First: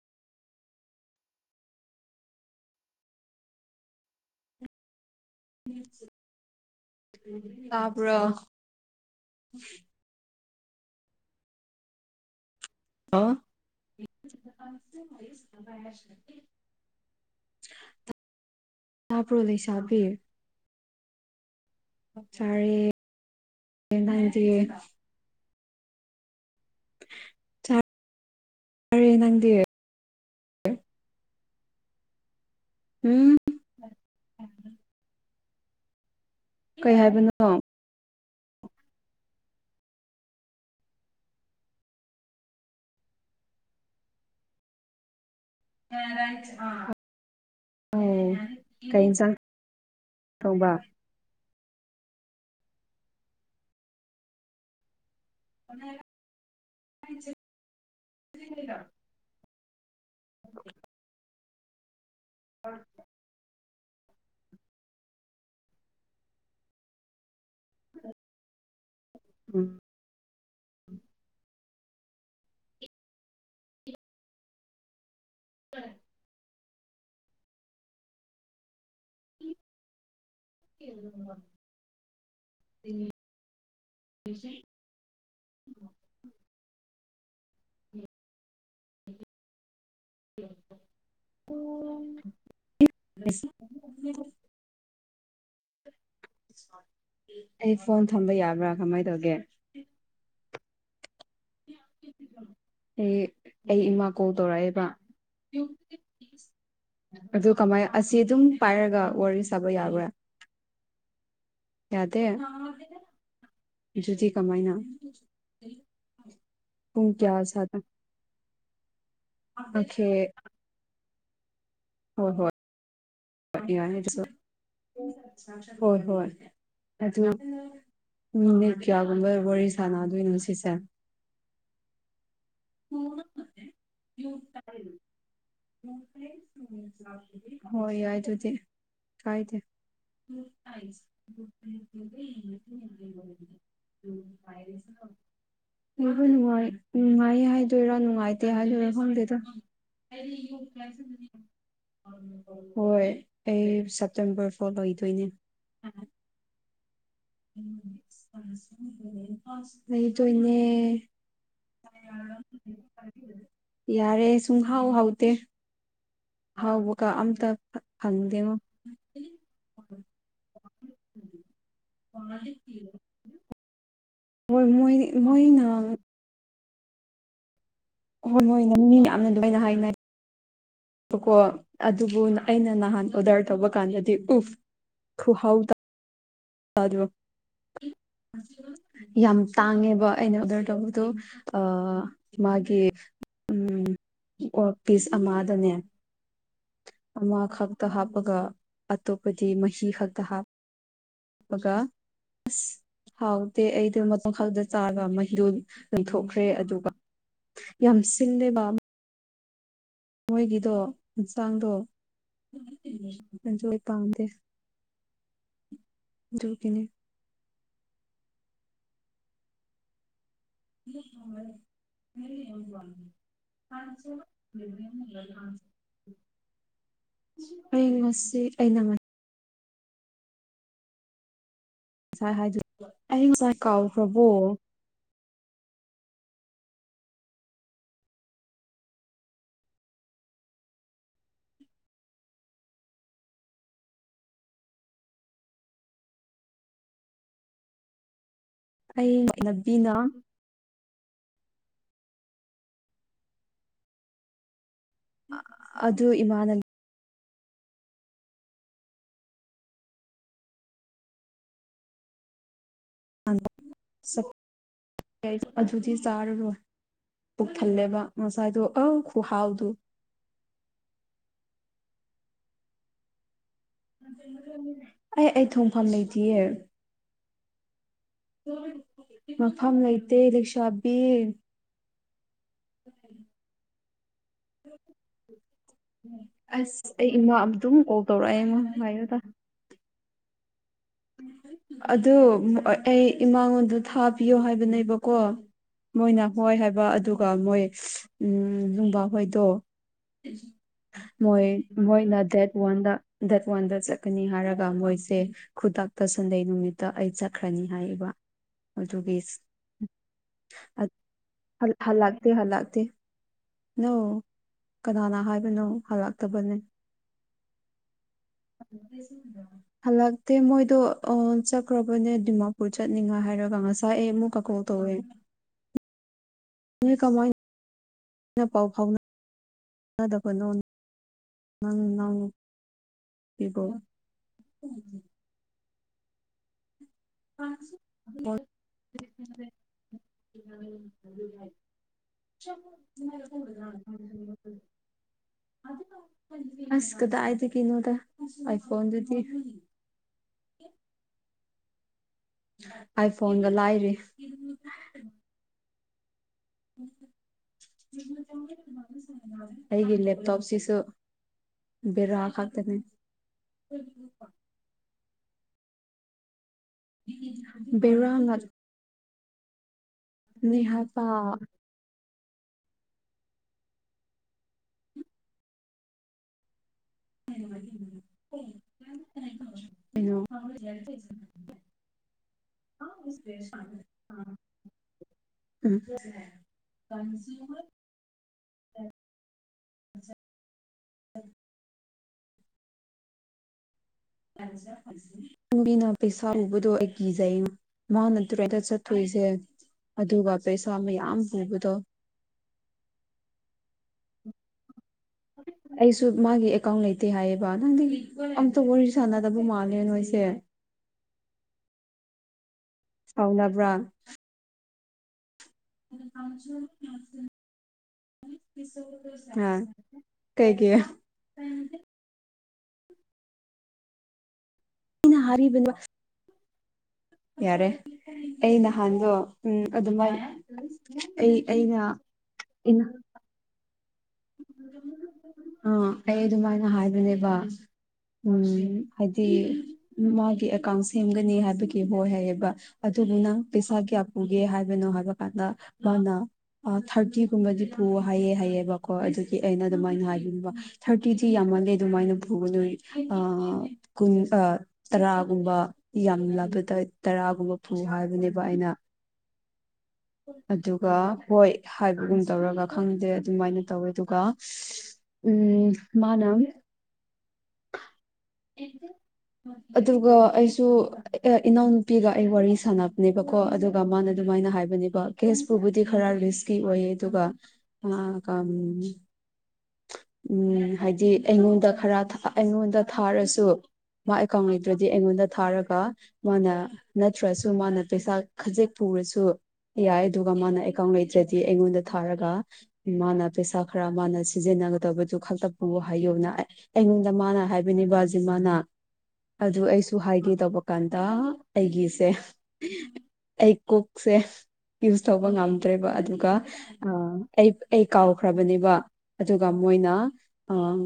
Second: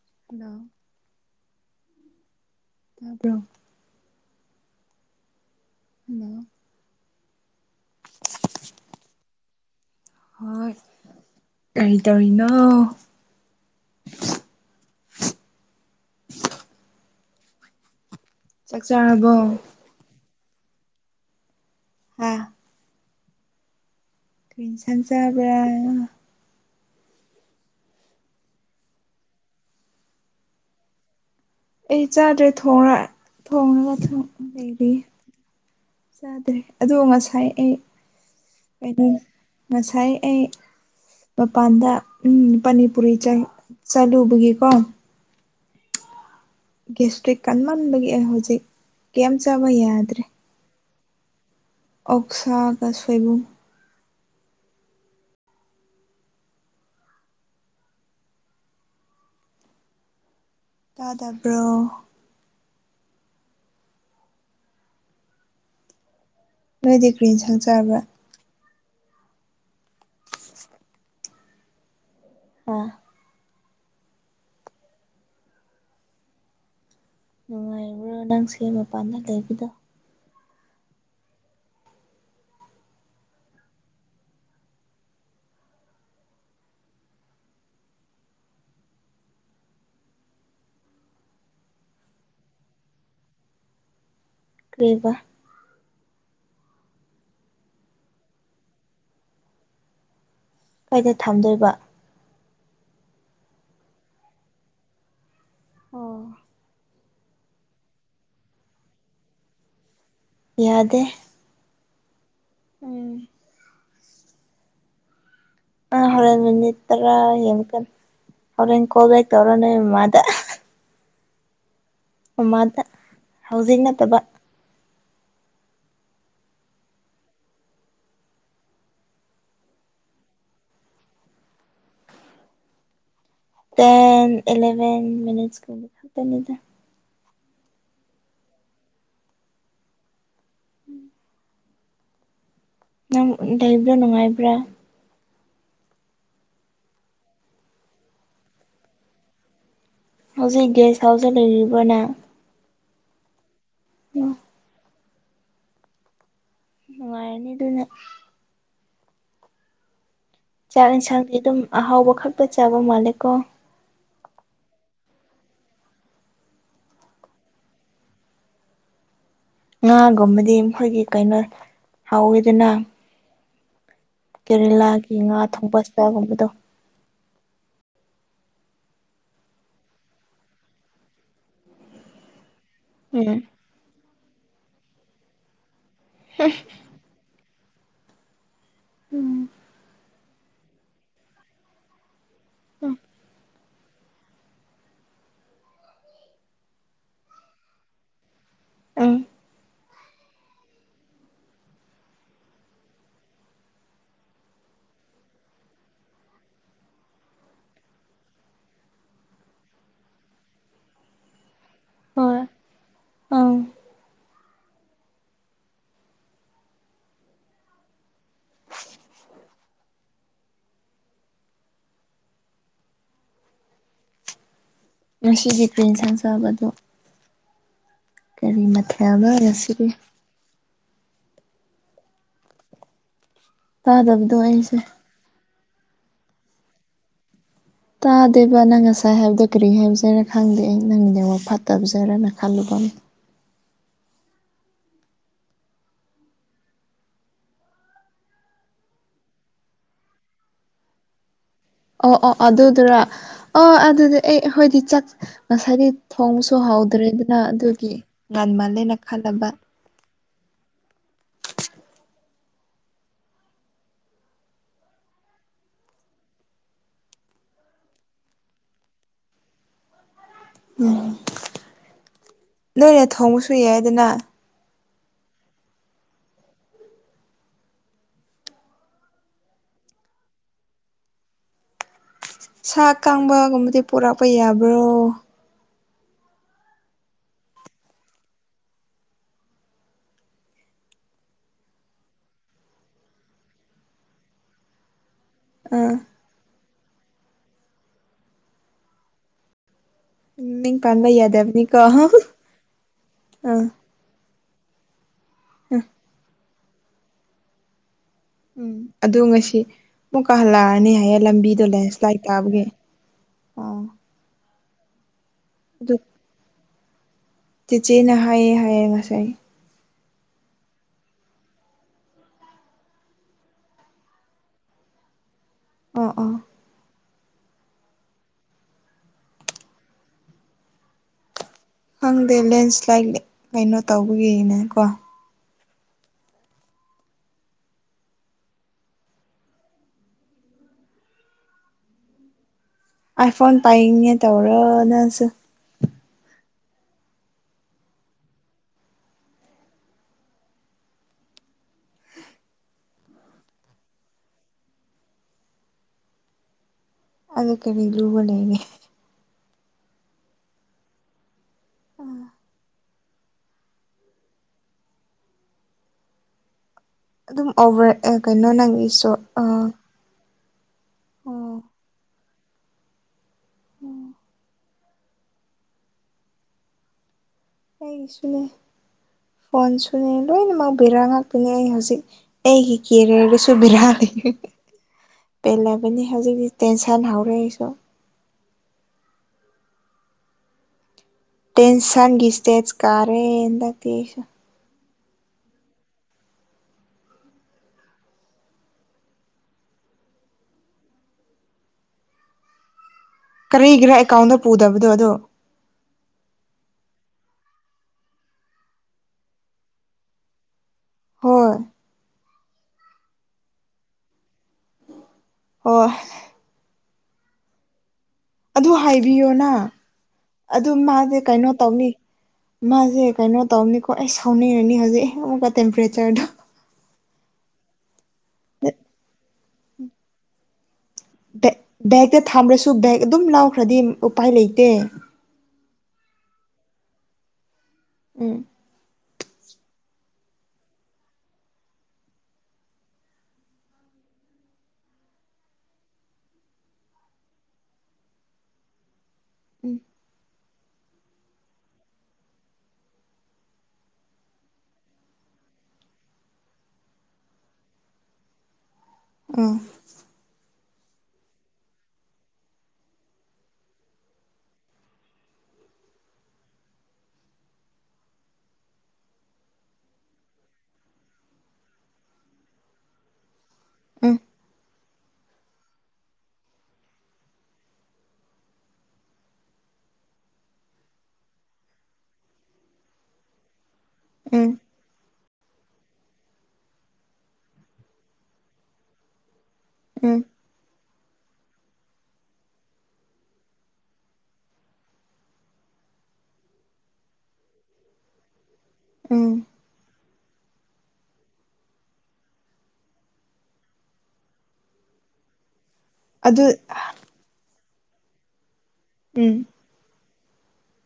ꯍ ꯇꯣ ꯇꯥꯕꯔꯣ ꯑꯝ ꯇꯕ꯭ꯔꯣ ꯍꯣꯏ ꯀꯩꯗꯣꯏꯅꯣ ꯑꯣ ꯑꯟꯑꯣꯗꯤꯕꯜ ꯆꯥꯛꯆꯥꯔꯕꯣ ꯍꯥ ꯆꯥꯔꯦ ꯑꯟꯏꯟꯇꯦꯜꯂꯤꯖꯦꯕꯜ ꯑꯟꯑꯣꯗꯤꯕꯜ ꯆꯥꯔꯦ ꯅꯪꯗꯤ ꯑꯩ ꯆꯥꯗ꯭ꯔꯦ ꯊꯣꯡꯉ ꯎꯝ ꯊꯣꯡꯉꯒ ꯗꯨꯝ ꯂꯩꯔꯤꯌꯦ ꯆꯥꯗ꯭ꯔꯦ ꯑꯗꯣ ꯀꯩ ꯍꯥꯏꯕꯅꯣ ꯉꯁꯥꯏ ꯑꯣ ꯑꯩ ꯀꯩꯅꯣ ꯉꯁꯥꯏ ꯑꯩ ꯃꯄꯥꯟꯗ ꯎꯝ ꯄꯅꯤꯄꯨꯔꯤ ꯆꯂꯨꯕꯒꯤꯀꯣ ꯑꯟꯏꯟꯇꯦꯜꯂꯤꯖꯦꯕꯜ ꯒꯦꯁꯇ꯭ꯔꯤꯛ ꯀꯟꯃꯟꯕꯒꯤ ꯑꯩ ꯍꯧꯖꯤꯛ ꯀꯩ ꯀꯦꯝ ꯏꯟꯁꯥꯡ ꯆꯥꯕ ꯌꯥꯗ꯭ꯔꯦ ꯊꯣꯡꯕ ꯑꯣꯛꯁꯥ ꯒꯁꯣꯏꯕꯨꯝ ꯑꯟꯏꯟꯇꯦꯜꯂꯤꯖꯦꯕꯜ ꯇꯥꯗꯕ꯭ꯔꯣ ꯑꯟꯑꯣꯗꯤꯕꯜ ꯅꯣꯏꯗꯤ ꯀ꯭ꯔꯤꯟꯁꯥꯡ ꯆꯥꯕ꯭ꯔꯥ ꯎꯝ ꯑꯥ ꯑꯟꯑꯣꯗꯤꯕꯜ ꯅꯨꯡꯉꯥꯏꯔꯤꯕ꯭ꯔꯣ ꯅꯪꯁꯦ ꯃꯄꯥꯟꯗ ꯂꯩꯕꯗꯣ ꯑꯟꯑꯣꯗꯤꯕꯜ ꯑꯟꯑꯣꯗꯤꯕꯜ ꯑꯟꯏꯟꯇꯦꯜꯂꯤꯖꯦꯕꯜ ꯀꯩꯕ ꯑꯩ ꯐꯣꯟ ꯊꯝꯕ ꯌꯥꯕ꯭ꯔꯥ ꯀꯃꯥꯏ ꯇꯧꯒꯦ ꯀꯥꯏꯗ ꯊꯝꯗꯣꯏꯕ ꯑꯦ ꯑꯩ ꯏꯃꯥ ꯀꯣꯜ ꯇꯧꯔꯛꯑꯦꯕ ꯑꯣ ꯑꯗꯨ ꯀꯃꯥꯏ ꯑꯁꯤ ꯑꯗꯨꯝ ꯄꯥꯏꯔꯒ ꯋꯥꯔꯤ ꯁꯥꯕ ꯌꯥꯕ꯭ꯔꯥ ꯌꯥꯗꯦ ꯌꯥꯗꯦ ꯎꯝ ꯨꯑꯗꯨꯖꯤ ꯀꯃꯥꯏꯅ ꯄꯨꯡ ꯀꯌꯥ ꯁꯥꯗ ꯑꯟꯏꯟꯇꯦꯜꯂꯤꯖꯦꯕꯜ ꯇꯧꯔꯣ ꯅꯣꯏ ꯑꯣꯀꯦ ꯃꯥꯗ ꯍꯣꯏ ꯍꯣꯏ ꯃꯃꯥꯗ ꯍꯧꯖꯤꯛ ꯌꯥꯏ ꯅꯠꯇꯕ ꯑꯗꯨꯁꯨ ꯍꯣꯏ ꯍꯣꯏ ꯑꯗꯨ ꯅꯤꯠ ꯀꯌꯥꯒꯨꯝꯕ ꯋꯥꯔꯤ ꯁꯥꯟꯅꯗꯣꯏꯅꯣ ꯁꯤꯁꯦ ꯑꯟꯏꯟꯇꯦꯜꯂꯤꯖꯦꯕꯜ ꯎꯝ ꯇꯦꯟ ꯏꯂꯦꯚꯦꯟ ꯃꯤꯠꯁꯀ ꯀꯨꯝꯕ ꯈꯛꯇꯅꯤꯗ ꯍꯣꯏ ꯌꯥꯏ ꯑꯗꯨꯗꯤ ꯀꯥꯏꯗꯦ ꯎꯝ ꯑꯟꯑꯣꯗꯤꯕꯜ ꯅꯪ ꯂꯩꯕ꯭ꯔꯣ ꯅꯨꯡꯉꯥꯏꯕ꯭ꯔꯥ ꯅꯡꯕꯨ ꯅꯨꯡꯉꯥꯏ ꯅꯨꯡꯉꯥꯏꯌꯦ ꯍꯥꯏꯗꯣꯏꯔꯥ ꯅꯨꯡꯉꯥꯏꯇꯦ ꯍꯥꯏꯗꯣꯏꯔꯥ ꯈꯪꯗꯦꯗ ꯍꯧꯖꯤꯛ ꯒꯦꯁ ꯍꯥꯎꯁꯇ ꯂꯩꯔꯤꯕ꯭ꯔꯣ ꯅꯪ ꯍꯣꯏ ꯑꯩ ꯁꯦꯞꯇꯦꯝꯕꯔ ꯐꯣꯔ ꯂꯣꯏꯗꯣꯏꯅꯦ ꯅꯨꯡꯉꯥꯏꯔꯅꯤ ꯑꯗꯨꯅ ꯂꯩ ꯆꯣꯏꯅꯦ ꯆꯥꯛ ꯌꯦꯟꯁꯥꯡꯗꯤ ꯑꯗꯨꯝ ꯑꯍꯥꯎꯕ ꯈꯛꯇ ꯆꯥꯕ ꯃꯥꯜꯂꯦꯀꯣ ꯌꯥꯔꯦ ꯁꯨꯍꯥꯎ ꯍꯥꯎꯇ ꯍꯥꯎꯕꯀꯥ ꯑꯝꯇ ꯐꯪꯗꯦꯉꯣ ꯉꯥꯒꯨꯝꯕꯗꯤ ꯃꯈꯣꯏꯒꯤ ꯀꯩꯅꯣ ꯍꯥꯎꯋꯤꯗꯨꯅ ꯍꯣꯏ ꯃꯣꯏ ꯀꯦꯔꯦꯂꯥꯒꯤ ꯉꯥ ꯃꯣꯏꯅ ꯊꯣꯡꯕ ꯆꯆꯥꯒꯨꯝꯕꯗꯣ ꯍꯣꯏ ꯍꯣꯏ ꯅꯪ ꯃꯤꯅ ꯌꯥꯝꯅ ꯑꯗꯨꯃꯥꯏꯅ ꯍꯥꯏꯅ ꯀꯣ ꯑꯗꯨꯕꯨ ꯑꯩꯅ ꯅꯍꯥꯟ ꯑꯣꯗꯔ ꯇꯧꯕ ꯀꯥꯟꯗꯗꯤ ꯎꯐ ꯊꯨꯍꯥꯎꯗ ꯌꯥꯝ ꯎꯝ ꯇꯥꯡꯉꯦꯕ ꯑꯩꯅ ꯑꯣꯗꯔ ꯇꯧꯕꯗꯣ ꯃꯥꯒꯤ ꯎꯝ ꯎꯝ ꯋꯥꯔ ꯄꯤꯁ ꯑꯃꯗꯅꯦ ꯑꯃ ꯈꯛꯇ ꯍꯥꯞꯄꯒ ꯎꯝ ꯑꯇꯣꯞꯄꯗꯤ ꯃꯍꯤ ꯈꯛꯇ ꯍꯥꯞ ꯑ ꯀꯥ [inaudible] [unintelligible] [inaudible] ꯍꯥꯎꯗꯦ ꯑꯩꯗ ꯃꯇꯝ ꯈꯗ ꯆꯥꯕ ꯃꯍꯤꯗꯣ ꯂꯪꯊꯣꯛꯈ꯭ꯔꯦ ꯑꯗꯨꯒ ꯌꯃꯁꯗ ꯕ ꯃꯣꯏꯒꯤꯗꯣ ꯍꯟꯆꯥꯡꯗꯣ ꯍꯣꯏ ꯑꯪ ꯑꯖꯣꯏ ꯄꯥꯝꯗꯦ ꯀꯅꯤ [unintelligible] [inaudible] ꯉꯁꯤꯒꯤ ꯀ꯭ꯔꯤꯟ ꯁꯥꯡꯖꯕꯗꯣ ꯑꯩ ꯉꯁꯤ ꯀꯔꯤ ꯑꯩꯅ ꯃꯊꯦꯗꯔꯦꯁꯤꯗꯤ ꯉꯁꯥꯏ ꯍꯥꯏ ꯑꯩ ꯉꯁꯥꯏ ꯀꯥꯎꯈ꯭ꯔꯕꯣ ꯇꯥꯗꯕꯗꯣ ꯑꯩꯁꯦ ꯇꯥꯗꯦꯕ ꯅꯪ ꯉꯁꯥꯏ ꯍꯥꯏꯕꯗꯣ ꯀꯔꯤ ꯍꯥꯏꯖꯔꯥ ꯈꯪꯗꯦ ꯅꯪꯅꯦꯉ ꯐꯠꯇꯕꯖꯔꯅ ꯈꯜꯂꯨꯕ ꯑꯣꯟ [unintelligible] [inaudible] ꯑꯩꯩꯅꯕꯤꯅ ꯑꯣ ꯑꯣ ꯑꯗꯨꯗꯨꯔꯥ ꯑꯣ ꯑꯗꯨꯗꯤ ꯑꯦ ꯍꯣꯏꯗꯤ ꯆ ꯉꯁꯥꯏꯗꯤ ꯑꯗꯨ ꯊꯣꯡꯁꯨ ꯏꯃꯥꯟꯅꯕꯤ ꯍꯥꯎꯗ꯭ꯔꯦ ꯅ ꯑꯗꯨꯒꯤ ꯉꯥꯟ ꯃꯥꯜꯂꯦꯅ ꯈꯜꯂꯕ [unintelligible] [inaudible] ꯑꯗꯨꯗꯤ ꯆꯔ ꯔ ꯄꯨꯛ ꯊꯜꯂꯦꯕ ꯉꯁꯥꯏꯗꯨꯣ ꯑ ꯈꯨꯍꯥꯎꯗꯨ ꯎꯝ ꯅꯣꯏꯅꯦ ꯊꯣꯡꯕꯁꯨ ꯌꯥꯏꯗꯅ ꯑꯩ ꯑꯩ ꯊꯣꯡꯐꯝ ꯂꯩꯇꯌꯦ ꯃꯐꯝ ꯂꯩꯇꯦꯂꯦꯛꯁꯥ ꯕꯤꯔ ꯁꯥ ꯀꯥꯡꯕꯒꯨꯝꯕꯗꯤ ꯄꯣꯔꯛꯄ ꯌꯥꯕ꯭ꯔꯣ ꯑꯁ ꯑꯩ ꯏꯃꯥ ꯑ ꯑꯗꯨꯝ ꯀꯣꯜ ꯇꯧꯔꯛꯑꯦꯃ ꯉꯥꯏꯌꯣꯗ ꯑꯗꯨ ꯑꯩ ꯏꯃꯥꯉꯣꯟꯗ ꯊꯥꯕꯤꯌꯣ ꯍꯥꯏꯕꯅꯦꯕ ꯀꯣ ꯑꯥ ꯃꯣꯏꯅ ꯍꯣꯏ ꯍꯥꯏꯕ ꯑꯗꯨꯒ ꯃꯣꯏ ꯎ ꯅꯨꯡꯕꯥꯍꯣꯏꯗꯣ ꯃꯤꯡ ꯄꯥꯟꯕ ꯃꯣꯏ ꯌꯥꯗꯕꯅꯤꯀꯣ ꯑꯥ ꯃꯣꯏꯅ ꯗꯦꯠ ꯋꯥꯟꯗ ꯗꯦꯠ ꯋꯥꯟꯗ ꯑꯥ ꯆꯠꯀꯅꯤ ꯍꯥꯏꯔꯒ ꯑꯗꯨꯒ ꯃꯣꯏꯁꯦ ꯈꯨꯇꯇ ꯁꯟꯗꯩ ꯅꯨꯃꯤꯠꯇ ꯑꯩ ꯆꯠꯈ꯭ꯔꯅꯤ ꯍꯥꯏꯌꯦꯕ ꯎꯝ ꯑꯗꯨ ꯑꯗꯨꯒꯤ ꯉꯁꯤ ꯑꯃꯨꯛ ꯀꯥ ꯑꯠ ꯍꯜꯂꯛꯑꯅꯤ ꯍꯥꯏꯌꯦ ꯂꯝꯕꯤꯗꯨꯣ ꯂꯩ ꯁꯂꯥꯏ ꯇꯥꯕꯒꯤ ꯑꯣ ꯅꯪ ꯀꯅꯥꯅ ꯍꯥꯏꯕꯅꯣ ꯍꯜꯂꯛꯇꯕꯅꯦ ꯆꯤꯆꯦꯅ ꯍꯥꯏꯌꯦꯦ ꯍꯥꯏꯌꯦꯦ ꯉꯁꯥꯏ ꯗꯦ ꯃꯣꯏꯗꯣ ꯆꯠꯈ꯭ꯔꯕꯅꯦ ꯗꯤꯃꯥꯄꯨꯔ ꯆꯠꯅꯤꯡꯉꯥꯏ ꯍꯥꯏꯔꯒ ꯉꯁꯥꯏ ꯑꯩ ꯑꯃꯨꯛ ꯀꯀꯣꯜ ꯇꯧꯋꯦ ꯑ ꯑꯥ ꯍ ꯀꯃꯥꯏ ꯑꯩꯅ ꯄꯥꯎ ꯐꯥꯎꯅ ꯆꯅꯗꯕ ꯅꯣꯅꯤ ꯈꯪꯗꯦ ꯂꯦꯟꯁ꯭ꯂꯥꯏꯠ ꯀꯩꯅꯣ ꯇꯧꯕꯒꯤꯅꯦ ꯀꯣ ꯑꯣ ꯆꯣ ꯑꯥꯏ ꯐꯣꯟ ꯄꯥꯏꯉꯦ ꯇꯧꯔꯅꯁꯨ ꯑꯁ ꯀꯗ ꯑꯥꯏꯗꯤ ꯀꯅꯣꯗ ꯑ ꯐꯣꯟꯣꯟꯗꯨꯗꯤ ꯑꯥꯏ ꯐꯣꯟꯗ ꯂꯥꯏꯔꯤ ꯑꯗ ꯀꯦꯅꯤ ꯂꯨꯕꯂꯅꯦ ꯑꯩꯒꯤ ꯂꯦꯞꯇꯣꯞꯁꯤꯁꯨ ꯕꯦꯔꯥ ꯈꯛꯇꯅꯦ [unintelligible] ꯑꯗꯨꯝ ꯕꯦꯔꯥ ꯑꯣꯚꯔ ꯀꯩꯅꯣ ꯅꯪꯒꯤꯁꯨ ꯑ ꯅꯍꯐ ꯎꯝ ꯑꯩꯒꯤꯁꯨꯅꯦ ꯐꯣꯟ ꯁꯨꯅꯦ ꯀꯩꯅꯣ ꯂꯣꯏꯅꯃꯛ ꯕꯤꯔꯥꯡ ꯉꯥꯛꯇꯅꯦ ꯑꯩ ꯍꯧꯖꯤꯛ ꯑꯩꯒꯤ ꯀꯦꯔꯤꯌꯔꯗꯁꯨ ꯕꯤꯔꯥꯡ ꯄꯦꯜꯂꯕꯅꯤ ꯍꯧꯖꯤꯛꯇꯤ ꯇꯦꯟꯁꯟ ꯍꯧꯔꯦ ꯑꯩꯁꯨ [unintelligible] ꯏꯟꯁꯥꯡꯒꯤ ꯏꯁꯇꯦꯠ ꯀꯥꯔꯦꯟꯗꯁꯨ ꯃꯤꯅ ꯄꯩꯁꯥ ꯎꯕꯗꯣ ꯑꯩ ꯀꯤꯖꯩ ꯃꯥꯅ ꯇꯨꯔꯦꯗ ꯆꯠꯇꯣꯏꯁꯦ ꯑꯗꯨꯒ ꯄꯩꯁꯥ ꯃꯌꯥꯝ ꯄꯨꯕꯗꯣ ꯀꯔꯤꯒ꯭ꯔꯦ ꯑꯦꯀꯥꯎꯟꯗ ꯄꯨꯗꯕ ꯑꯩꯁꯨ ꯃꯥꯒꯤ ꯀ ꯂꯩꯇꯦ ꯍꯥꯏꯌꯦꯕ ꯅꯪꯗꯤ ꯑꯝꯇ ꯋꯥꯔꯤ ꯁꯥꯟꯅꯗꯕ ꯃꯥꯜꯂꯦ ꯅꯣꯏꯁꯦ ꯍꯣꯏ ꯁꯥꯎꯅꯕ꯭ꯔꯥ ꯍꯣꯏ ꯑꯗꯨ ꯀꯁꯨ ꯑꯗꯨ ꯍꯥꯏꯕꯤꯌꯣꯅ ꯑ ꯀꯩꯒꯤ ꯑꯗꯨ ꯃꯥꯁꯦ ꯀꯩꯅꯣ ꯇꯧꯅꯤ ꯃꯥꯁꯦ ꯀꯩꯅꯣ ꯇꯧꯅꯤꯀꯣ ꯑꯩ ꯁꯥꯎꯅꯔꯅꯤ ꯍꯧꯖꯤꯛ ꯑꯩꯅ ꯑꯃꯨꯛꯀ ꯍꯥꯏꯔꯤꯕꯅꯣ ꯇꯦꯝꯄꯔꯦꯆꯔꯗꯣ ꯌꯥꯔꯦ ꯑꯩ ꯅꯍꯥꯟꯗꯣ ꯎ ꯑꯗꯨꯃꯥꯏꯅ ꯑꯩ ꯑꯩꯅ ꯈ꯭ꯔꯁꯨ ꯕꯦꯛ ꯑꯗꯨꯝ ꯂꯥꯎꯈ꯭ꯔꯦ ꯎꯄꯥꯏ ꯂꯩꯇꯦ ꯑꯥ ꯑꯩ ꯑꯗꯨꯃꯥꯏꯅ ꯍꯥꯏꯕꯅꯦꯕ ꯎꯝ ꯍꯥꯏ ꯃꯥꯒꯤ ꯑꯦꯀꯥꯎꯟ ꯁꯦꯝꯒꯅꯤ ꯍꯥꯏꯕꯒꯤ ꯑꯣꯏ ꯍꯥꯏꯌꯦꯕ ꯑꯗꯨꯗꯨꯅ ꯄꯩꯁꯥꯒꯤꯌꯥ ꯄꯨꯒꯦ ꯍꯥꯏꯕꯅꯣ ꯍꯥꯏꯕ ꯀꯥꯟꯗ ꯃꯥꯅ ꯊꯥꯔꯇꯤꯒꯨꯝꯕꯗꯤ ꯄꯨ ꯍꯥꯏꯌꯦꯦ ꯍꯥꯏꯑꯕꯀꯣ ꯑꯗꯨ ꯑꯩꯅ ꯑꯗꯨꯃꯥꯏꯅ ꯍꯥꯏꯅꯤꯡꯅꯤꯡꯕ ꯊꯥꯔꯇꯤꯗꯤ ꯌꯥꯝꯃꯜꯂꯦ ꯑꯗꯨꯃꯥꯏꯅ ꯄꯨꯕ ꯅꯣꯏ ꯀꯨꯟ ꯇꯔꯥꯒꯨꯝꯕ ꯌꯥꯝ ꯂꯕꯗ ꯇꯔꯥꯒꯨꯝꯕ ꯐꯧ ꯍꯥꯏꯕꯅꯦꯕ ꯑꯩꯅ ꯑꯥ ꯑꯗꯨꯒ ꯍꯣꯏ ꯍꯥꯏꯕꯒꯨꯝ ꯇꯧꯔꯒ ꯈꯪꯗꯦ ꯑꯗꯨꯃꯥꯏꯅ ꯇꯧꯋꯦ ꯑꯗꯨꯒ ꯎꯝ ꯎꯝ ꯃꯥꯅ [unintelligible] ꯑꯗꯨꯒ ꯑꯩꯁꯨ ꯏꯅꯥꯎꯅꯨꯄꯤꯒ ꯑꯩ ꯋꯥꯔꯤ ꯁꯥꯟꯅꯕꯅꯦꯕꯀꯣ ꯀꯣ ꯑꯗꯨꯒ ꯃꯥꯅ ꯎꯝ ꯑꯗꯨꯃꯥꯏꯅ ꯍꯥꯏꯕꯅꯦ ꯀꯦꯁꯄꯨꯕꯨꯗꯤ ꯈꯔ ꯔꯤꯁꯀꯤ ꯑꯣꯏꯌꯦ ꯑꯗꯨꯒ ꯎꯝ ꯍꯥꯏꯗꯤ ꯑꯩꯉꯣꯟꯗ ꯈꯔ ꯊꯛ ꯑꯩꯉꯣꯟꯗ ꯊꯥꯔꯁꯨ ꯃꯥ ꯑꯦꯀꯥꯎꯟ ꯎꯝ ꯂꯩꯇ꯭ꯔꯗꯤ ꯑꯩꯉꯣꯟꯗ ꯊꯥꯔꯒ ꯃꯥꯅ ꯅꯠꯇ꯭ꯔꯁꯨ ꯃꯥꯅ ꯄꯩꯁꯥ ꯈꯖꯤꯛ ꯄꯨꯔꯁꯨ ꯎꯝ ꯎꯝ ꯌꯥꯏꯗꯨꯒꯃꯅ ꯑꯦꯀ ꯏꯦ ꯍꯥꯏꯗꯤ ꯑꯩꯉꯣꯟꯗ ꯊꯥꯔꯒ ꯃꯥꯅ ꯄꯩꯁꯥ ꯈꯔ ꯃꯥꯅ ꯁꯤꯖꯤꯟꯅꯒꯗꯕꯗꯨ ꯈꯛꯇ ꯄꯨꯎ ꯍꯥꯏꯌꯣꯅ ꯑꯩꯉꯣꯟꯗ ꯃꯥꯅ ꯍꯥꯏꯕꯅꯤꯕꯁꯃꯅ ꯎꯝ ꯑꯗꯨ ꯁꯨ ꯍꯥꯏꯒꯦ ꯇꯧꯕ ꯀꯥꯟꯗ ꯑꯩꯒꯤꯁꯦ ꯑꯩ ꯀꯣꯛꯁꯦ ꯌꯨꯁ ꯇꯧꯕ ꯉꯝꯕ ꯭ꯔꯦꯕ ꯑꯗꯨꯒ ꯑꯗꯨ ꯑꯩ ꯑꯩ ꯀꯥꯎꯈ꯭ꯔꯕꯅꯦꯕ ꯎꯝ ꯑꯗꯨꯒ ꯃꯣꯏꯅ ꯑꯥ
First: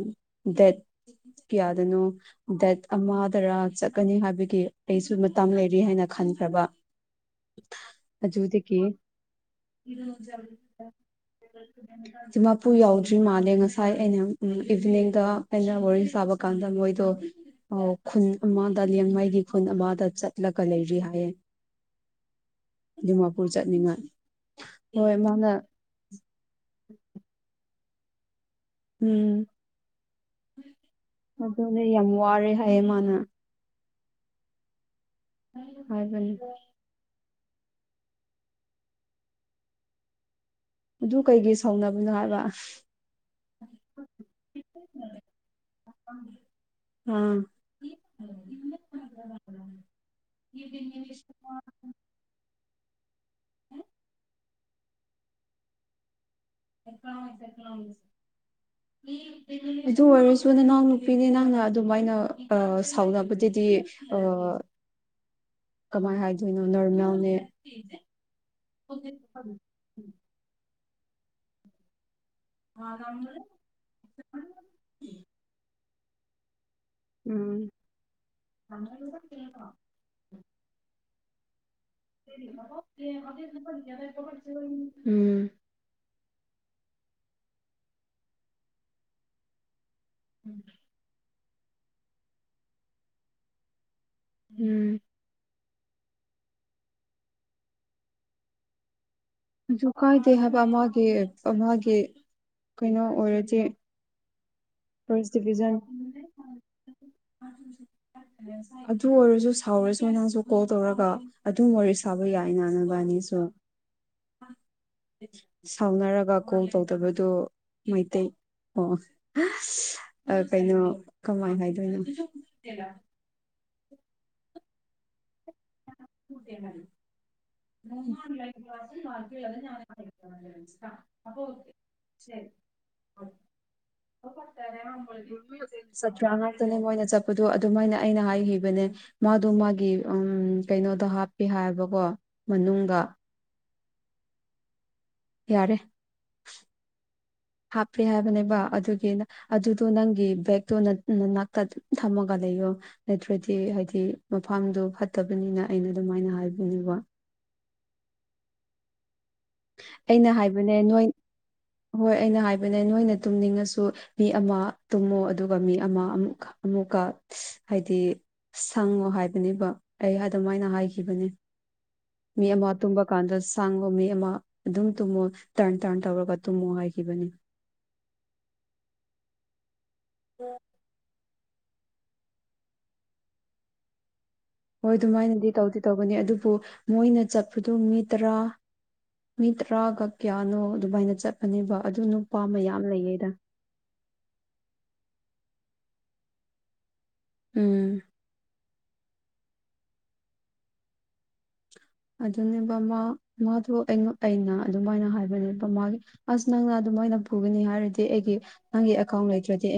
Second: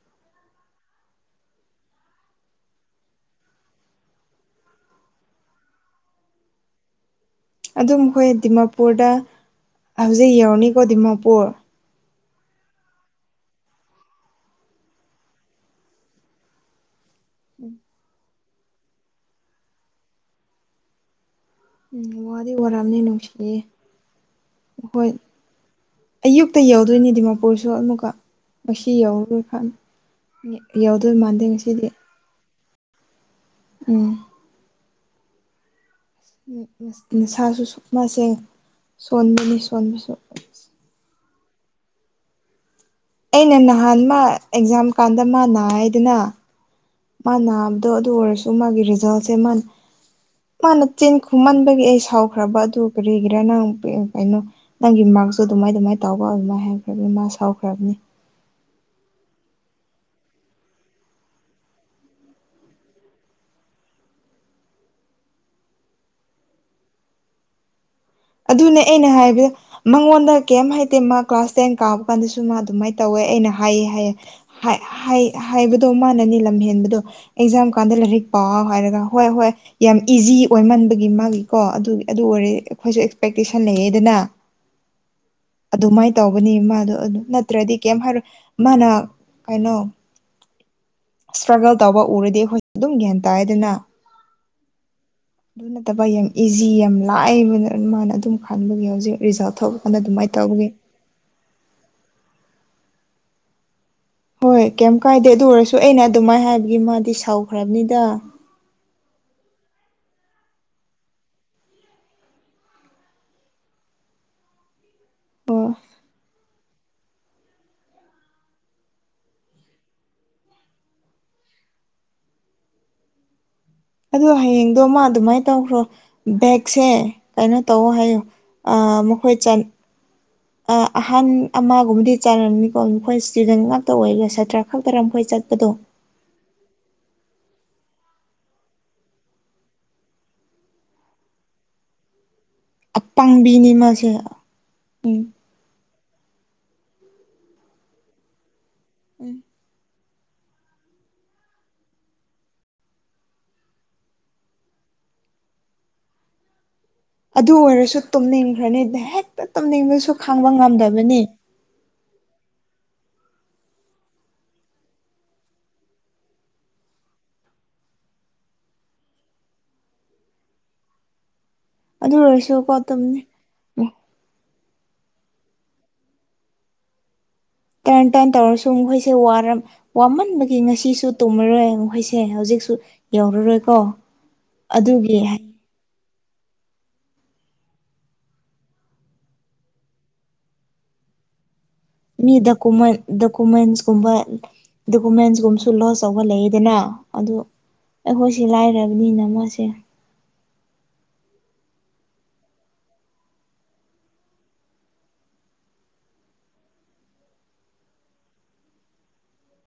ꯗꯦꯠ ꯀꯌꯥꯗꯅꯣ ꯗꯦꯠ ꯑꯃꯗꯔꯥ ꯆꯠꯀꯅꯤ ꯍꯥꯏꯕꯒꯤ ꯑꯩꯁꯨ ꯃꯇꯥꯡ ꯂꯩꯔꯤ ꯍꯥꯏꯅ ꯅ ꯈꯟꯈ꯭ꯔꯕ ꯑꯗꯨꯝ ꯑꯩꯈꯣꯏ ꯑꯗꯨꯗꯒꯤ ꯗꯤꯃꯥꯄꯨꯔꯗ ꯍꯧꯖꯤꯛ ꯌꯧꯔꯅꯤꯀꯣ ꯗꯤꯃꯥꯄꯨꯔ ꯁꯤꯃꯄꯨ ꯌꯥꯎꯗ꯭ꯔꯤ ꯃꯥꯜꯂꯦ ꯉꯁꯥꯏ ꯑꯩꯅ ꯎ ꯏꯚꯤꯅꯤꯡꯗ ꯑꯩꯅ ꯋꯥꯔꯤ ꯁꯥꯕ ꯀꯥꯟꯗ ꯃꯣꯏꯗꯣ ꯈꯨꯟ ꯑꯃꯗ ꯂꯦꯡꯉꯥꯏꯒꯤ ꯈꯨꯟ ꯑꯃꯗ ꯆꯠꯂꯒ ꯂꯩꯔꯤ ꯍꯥꯏꯌꯦ ꯎꯝ ꯋꯥꯗꯤ ꯑꯣꯏꯔꯝꯅ ꯗꯤꯃꯥꯄꯨꯔ ꯅꯨꯡꯁꯤꯦ ꯆꯠꯅꯤꯡꯉꯥꯏ ꯍꯣꯏ ꯑꯌꯨꯛꯇ ꯌꯧꯗꯣꯏꯅꯤ ꯗꯤꯃꯥꯄꯨꯔꯁꯨ ꯀꯣ ꯉꯁꯤ ꯎꯝ ꯌꯧꯔꯔꯣꯏꯅꯤ ꯌꯧꯗꯣꯏ ꯃꯥꯟꯗꯦ ꯉꯁꯤꯗꯤ ꯑꯌꯦ ꯃꯥꯅ ꯎꯝ ꯍꯥꯏꯒꯅꯤ ꯅꯁꯥꯁꯨ ꯁꯨꯞ ꯃꯥꯁꯦ ꯁꯣꯟꯕꯅꯤ ꯁꯣꯟꯕꯁꯨ ꯑꯗꯨ ꯀꯩꯒꯤ ꯁꯥꯎꯅꯕꯅꯣ ꯍꯥꯏꯕ ꯑꯩꯅ ꯅꯍꯥꯟ ꯃꯥ ꯑꯦꯛꯖꯥꯝ ꯀꯥꯟꯗ ꯃꯥ ꯅꯥꯏꯗꯅ ꯃꯥ ꯑꯥ ꯅꯥꯕꯗꯣ ꯑꯗꯨ ꯑꯣꯏꯔꯁꯨ ꯃꯥꯒꯤ ꯔꯤꯖꯜꯁꯦ ꯃꯥ ꯃꯥꯅ ꯆꯦꯟ ꯈꯨꯝꯃꯟꯕꯒꯤ ꯑꯩ ꯁꯥꯎꯈ꯭ꯔꯕ ꯑꯗꯨ ꯀꯔꯤꯒꯤꯔꯥ ꯅꯪ ꯀꯩꯅꯣ ꯅꯪꯒꯤ ꯃꯥꯥꯛꯁꯨ ꯑꯗꯨꯃꯥꯏ ꯑꯗꯨꯃꯥꯏꯅ ꯇꯥꯎꯕ ꯑꯗꯨꯃꯥꯏ ꯍꯥꯏꯈ꯭ꯔꯕꯅꯤ ꯃꯥ ꯁꯥꯎꯈ꯭ꯔꯕꯅꯤ ꯑꯗꯨ ꯑꯣꯏꯔꯁꯨ ꯅꯅꯥꯎ ꯅꯨꯄꯤꯅꯦ ꯅꯪꯅ ꯑꯗꯨꯃꯥꯏꯅ ꯁꯥꯎꯅꯕꯗꯨꯗꯤ ꯑ [unintelligible] [inaudible] [unintelligible] [inaudible] ꯀꯃꯥꯏ ꯍꯥꯏꯗꯣꯏꯅꯣ ꯅꯔ ꯌꯥꯎꯅꯦ ꯑꯗꯨꯅꯦ ꯑꯩꯅ ꯍꯥꯏꯕꯗ ꯃꯉꯣꯟꯗ ꯀꯩꯝ ꯍꯥꯏꯇꯦ ꯃꯥ ꯀ꯭ꯂꯥꯁ ꯇꯦꯟ ꯀꯥꯕ ꯃꯄꯥꯟꯗꯁꯨ ꯃꯥ ꯑꯗꯨꯃꯥꯏꯅ ꯇꯧꯋꯦ ꯑꯩꯅ ꯍꯥꯏꯌꯦ ꯍꯥꯏꯌꯦ ꯍꯥꯏꯕꯗꯣ ꯃꯥꯅꯅꯤ ꯂꯝꯍꯦꯟꯕꯗ ꯑ ꯑꯦꯛꯖꯥꯝ ꯎꯝ ꯀꯥꯟꯗ ꯂꯥꯏꯔꯤꯛ ꯄꯥꯎ ꯍꯥꯏꯔꯒ ꯍꯣꯏ ꯍꯣꯏ ꯌꯥꯝ ꯏꯖꯤ ꯑꯣꯏꯃꯟꯕꯒꯤ ꯃꯥꯒꯤ ꯀꯣ ꯑꯗꯨ ꯑꯣꯏꯔꯦ ꯑꯩꯈꯣꯏꯁꯨ ꯑꯦꯁꯄꯦꯛꯇꯦꯁꯟ ꯂꯩꯌꯦꯗꯅ ꯎꯝ ꯑꯗꯨꯃꯥꯏꯅ ꯇꯧꯕꯅꯤ ꯃꯥꯗꯣ ꯅꯠꯇ꯭ꯔꯗꯤ ꯀꯩꯝ ꯍꯥꯏꯔꯣ ꯃꯥꯅ ꯀꯩꯅꯣ ꯎꯝ ꯏꯁꯇ꯭ꯔꯒꯜ ꯇꯧꯕ ꯎꯔꯗꯤ ꯑꯩꯈꯣꯏ ꯑꯗꯨꯝ ꯒ꯭ꯌꯥꯟ ꯇꯥꯏ ꯑꯗꯨꯅ ꯎꯝ ꯑꯗꯨ ꯅꯠꯇꯕ ꯌꯥꯝ ꯏꯖꯤ ꯌꯥꯝ ꯂꯥꯛꯑꯕ ꯃꯥꯅ ꯑꯗꯨꯝ ꯈꯟꯕꯒꯤ ꯍꯧꯖꯤꯛ ꯔꯤꯖꯜ ꯊꯣꯛꯄ ꯑꯗꯨ ꯀꯥꯟꯗ ꯀꯥꯏꯗꯦ ꯑꯗꯨꯃꯥꯏꯅ ꯍꯥꯏꯕ ꯇꯧꯕꯒꯤ ꯑꯃꯒꯤ ꯑꯃꯒꯤ ꯀꯩꯅꯣ ꯑꯣꯏꯔꯗꯤ ꯍꯣꯏ ꯀꯩꯝ ꯀꯥꯏꯗꯦ ꯐꯥꯔꯁ ꯑꯗꯨ ꯗꯤꯚꯤꯖꯟ ꯑꯣꯏꯔꯁꯨ ꯑꯩꯅ ꯑꯗꯨꯃꯥꯏꯅ ꯍꯥꯏꯕꯒꯤ ꯃꯥꯗꯤ ꯁꯥꯎꯈ꯭ꯔꯕꯅꯤꯗ ꯁꯥꯎꯔꯁ ꯃ ꯅꯁꯨ ꯀꯣꯜ ꯇꯧꯔꯒ ꯑꯗꯨꯝ ꯋꯥꯔꯤ ꯁꯥꯕ ꯌꯥꯏ ꯏ ꯅꯕꯅꯤꯁꯨ [unintelligible] [inaudible] ꯑꯣ ꯁꯥꯎꯅꯔꯒ ꯀꯣꯜ ꯇꯧꯗꯕꯗꯨ ꯃꯩꯇꯩ ꯑꯣ ꯀꯩꯅꯣ ꯀꯃꯥꯏ ꯍꯥꯏꯗꯣꯏꯅꯣ ꯑꯗꯣ ꯍꯌꯦꯡꯗꯣ ꯃꯥ ꯑꯗꯨꯃꯥꯏꯅ ꯇꯧꯈ꯭ꯔꯣ ꯕꯦꯒꯁꯦ ꯀꯩꯅꯣ ꯇꯧ ꯍꯥꯏꯌꯣ ꯃꯈꯣꯏ ꯆꯠ ꯑꯍꯟ ꯑꯃꯒꯨꯝꯕꯗꯤ ꯆꯥꯔꯝꯅꯤꯀꯣ ꯃꯈꯣꯏ ꯏꯁꯇꯨꯗꯦꯟ ꯉꯥꯛꯇ ꯑꯣꯏꯕꯥ ꯁꯥꯇ꯭ꯔꯥ ꯈꯛꯇꯔ ꯃꯈꯣꯏ ꯆꯠ ꯆꯠ꯭ꯔ ꯉꯇꯅꯦ ꯃꯣꯏꯅ ꯆꯠꯄ ꯑꯗꯣ ꯑꯗꯨꯃꯥꯏꯅ ꯑꯩꯅ ꯍꯥꯏꯈꯤꯕꯅꯦ ꯃꯥꯗꯣ ꯃꯥꯒꯤ ꯎ ꯀꯩꯅꯣꯗꯣ ꯍꯥꯞꯄꯤ ꯍꯥꯏꯕꯀꯣ ꯃꯅꯨꯡꯗ ꯑꯄꯥꯪꯕꯤꯅꯤ ꯃꯥꯁ ꯌꯥꯔꯦ ꯍꯥꯞꯄꯦ ꯍꯥꯏꯕꯅꯦꯕ ꯑꯗꯨꯒꯤ ꯑꯗꯨꯗꯣ ꯅꯪ ꯕꯦꯛꯇꯣꯅꯥꯛꯇ ꯊꯝꯃꯒ ꯂꯩꯌꯣ ꯅꯠꯇ꯭ꯔꯗꯤ ꯍꯥꯏꯕꯗꯤ ꯃꯐꯝꯗꯨ ꯐꯠꯇ ꯆꯠꯇꯕꯅꯤꯅ ꯑꯩꯅ ꯑꯗꯨꯃꯥꯏꯅ ꯍꯥꯏꯕꯅꯦꯕ ꯑꯗꯨ ꯑꯣꯏꯔꯁꯨ ꯇꯨꯝꯅꯤꯡꯈ꯭ꯔꯅꯤꯗ ꯍꯦꯛꯇ ꯇꯨꯝꯅꯤꯡꯕꯁꯨ ꯑꯩꯅ ꯈꯥꯡꯕ ꯍꯥꯏꯕꯅꯦ ꯅꯣꯏ ꯉꯝꯗꯕꯅꯤ ꯍꯣꯏ ꯑꯩꯅ ꯍꯥꯏꯕꯅꯦ ꯅꯣꯏꯅ ꯇꯨꯝꯅꯤꯡꯉꯁꯨ ꯃꯤ ꯑꯃ ꯇꯨꯝꯃꯣ ꯑꯗꯨꯒ ꯃꯤ ꯑꯃ ꯑꯃꯨꯛ ꯑꯃꯨꯛ ꯀ ꯍꯥꯏꯗꯤ ꯁꯪꯉꯣ ꯍꯥꯏꯕꯅꯦꯕ ꯑꯩ ꯑꯗꯨꯝꯥꯏꯅ ꯍꯥꯏꯈꯤꯕꯅꯤ ꯑꯗꯨ ꯃꯤ ꯑꯣꯏꯔꯁꯨꯀꯣ ꯑꯃ ꯇꯨꯝꯕ ꯇꯨꯝꯅꯤ ꯀꯥꯟꯗ ꯁꯥꯡꯕ ꯃꯤ ꯑꯃ ꯑꯗꯨꯝ ꯇꯨꯝꯃꯣ ꯇꯥꯔꯟ ꯇꯥꯔꯟ ꯇꯧꯔꯒ ꯇꯨꯝꯃꯣ ꯍꯥꯏꯈꯤꯕꯅꯤ ꯇꯔꯟ ꯇꯟ ꯇꯧꯔꯁꯨ ꯃꯈꯣꯏꯁꯦ ꯋꯥꯃꯟꯕꯒꯤ ꯉꯁꯤꯁꯨ ꯇꯨꯝꯃꯔꯣꯏ ꯃꯈꯣꯏꯁꯦ ꯍꯧꯖꯤꯛꯁꯨ ꯌꯧꯔꯔꯣꯏꯀꯣ ꯍꯣꯏ ꯑꯗꯨꯒꯤ ꯑꯗꯨꯃꯥꯏꯅꯗꯤ ꯇꯧꯗꯤ ꯇꯧꯒꯅꯤ ꯑꯗꯨꯕꯨ ꯃꯣꯏꯅ ꯆꯠꯄꯗꯨ ꯃꯤ ꯇꯔꯥ ꯃꯤ ꯇꯔꯥꯒꯛ ꯀꯌꯥꯅꯣ ꯗꯨꯕꯥꯏꯅ ꯆꯠꯄꯅꯦꯕ ꯑꯗꯨ ꯃꯤ ꯅꯨꯄꯥ ꯗꯨ ꯃꯌꯥꯝ ꯂꯩꯌꯦꯗ ꯗꯣꯀꯨꯃꯦꯟꯁꯀꯨꯝꯕ ꯗꯣꯀꯨꯃꯦꯟꯁ ꯂꯣꯁ ꯇꯧꯕ ꯂꯩꯗꯅ ꯑꯗꯨ ꯎꯝ ꯑꯩꯈꯣꯏꯁꯤ ꯂꯥꯏ ꯑꯗꯨꯅꯤꯅ ꯃꯣꯏꯁꯦ ꯑꯗꯨꯅꯦꯕꯃꯥ ꯃꯥꯗꯣ ꯑꯩꯅ ꯑꯗꯨꯃꯥꯏꯅ ꯍꯥꯏꯕꯅꯦ ꯕꯃꯥꯒꯤ ꯑꯁ ꯅꯪꯅ ꯑꯗꯨ ꯃꯣꯏꯅ ꯄꯨꯒꯅꯤ ꯍꯥꯏꯔꯗꯤ ꯑꯩꯒꯤ ꯅꯪꯒꯤ ꯑꯦꯀꯥꯎꯟ ꯂꯩꯇ꯭ꯔꯗꯤ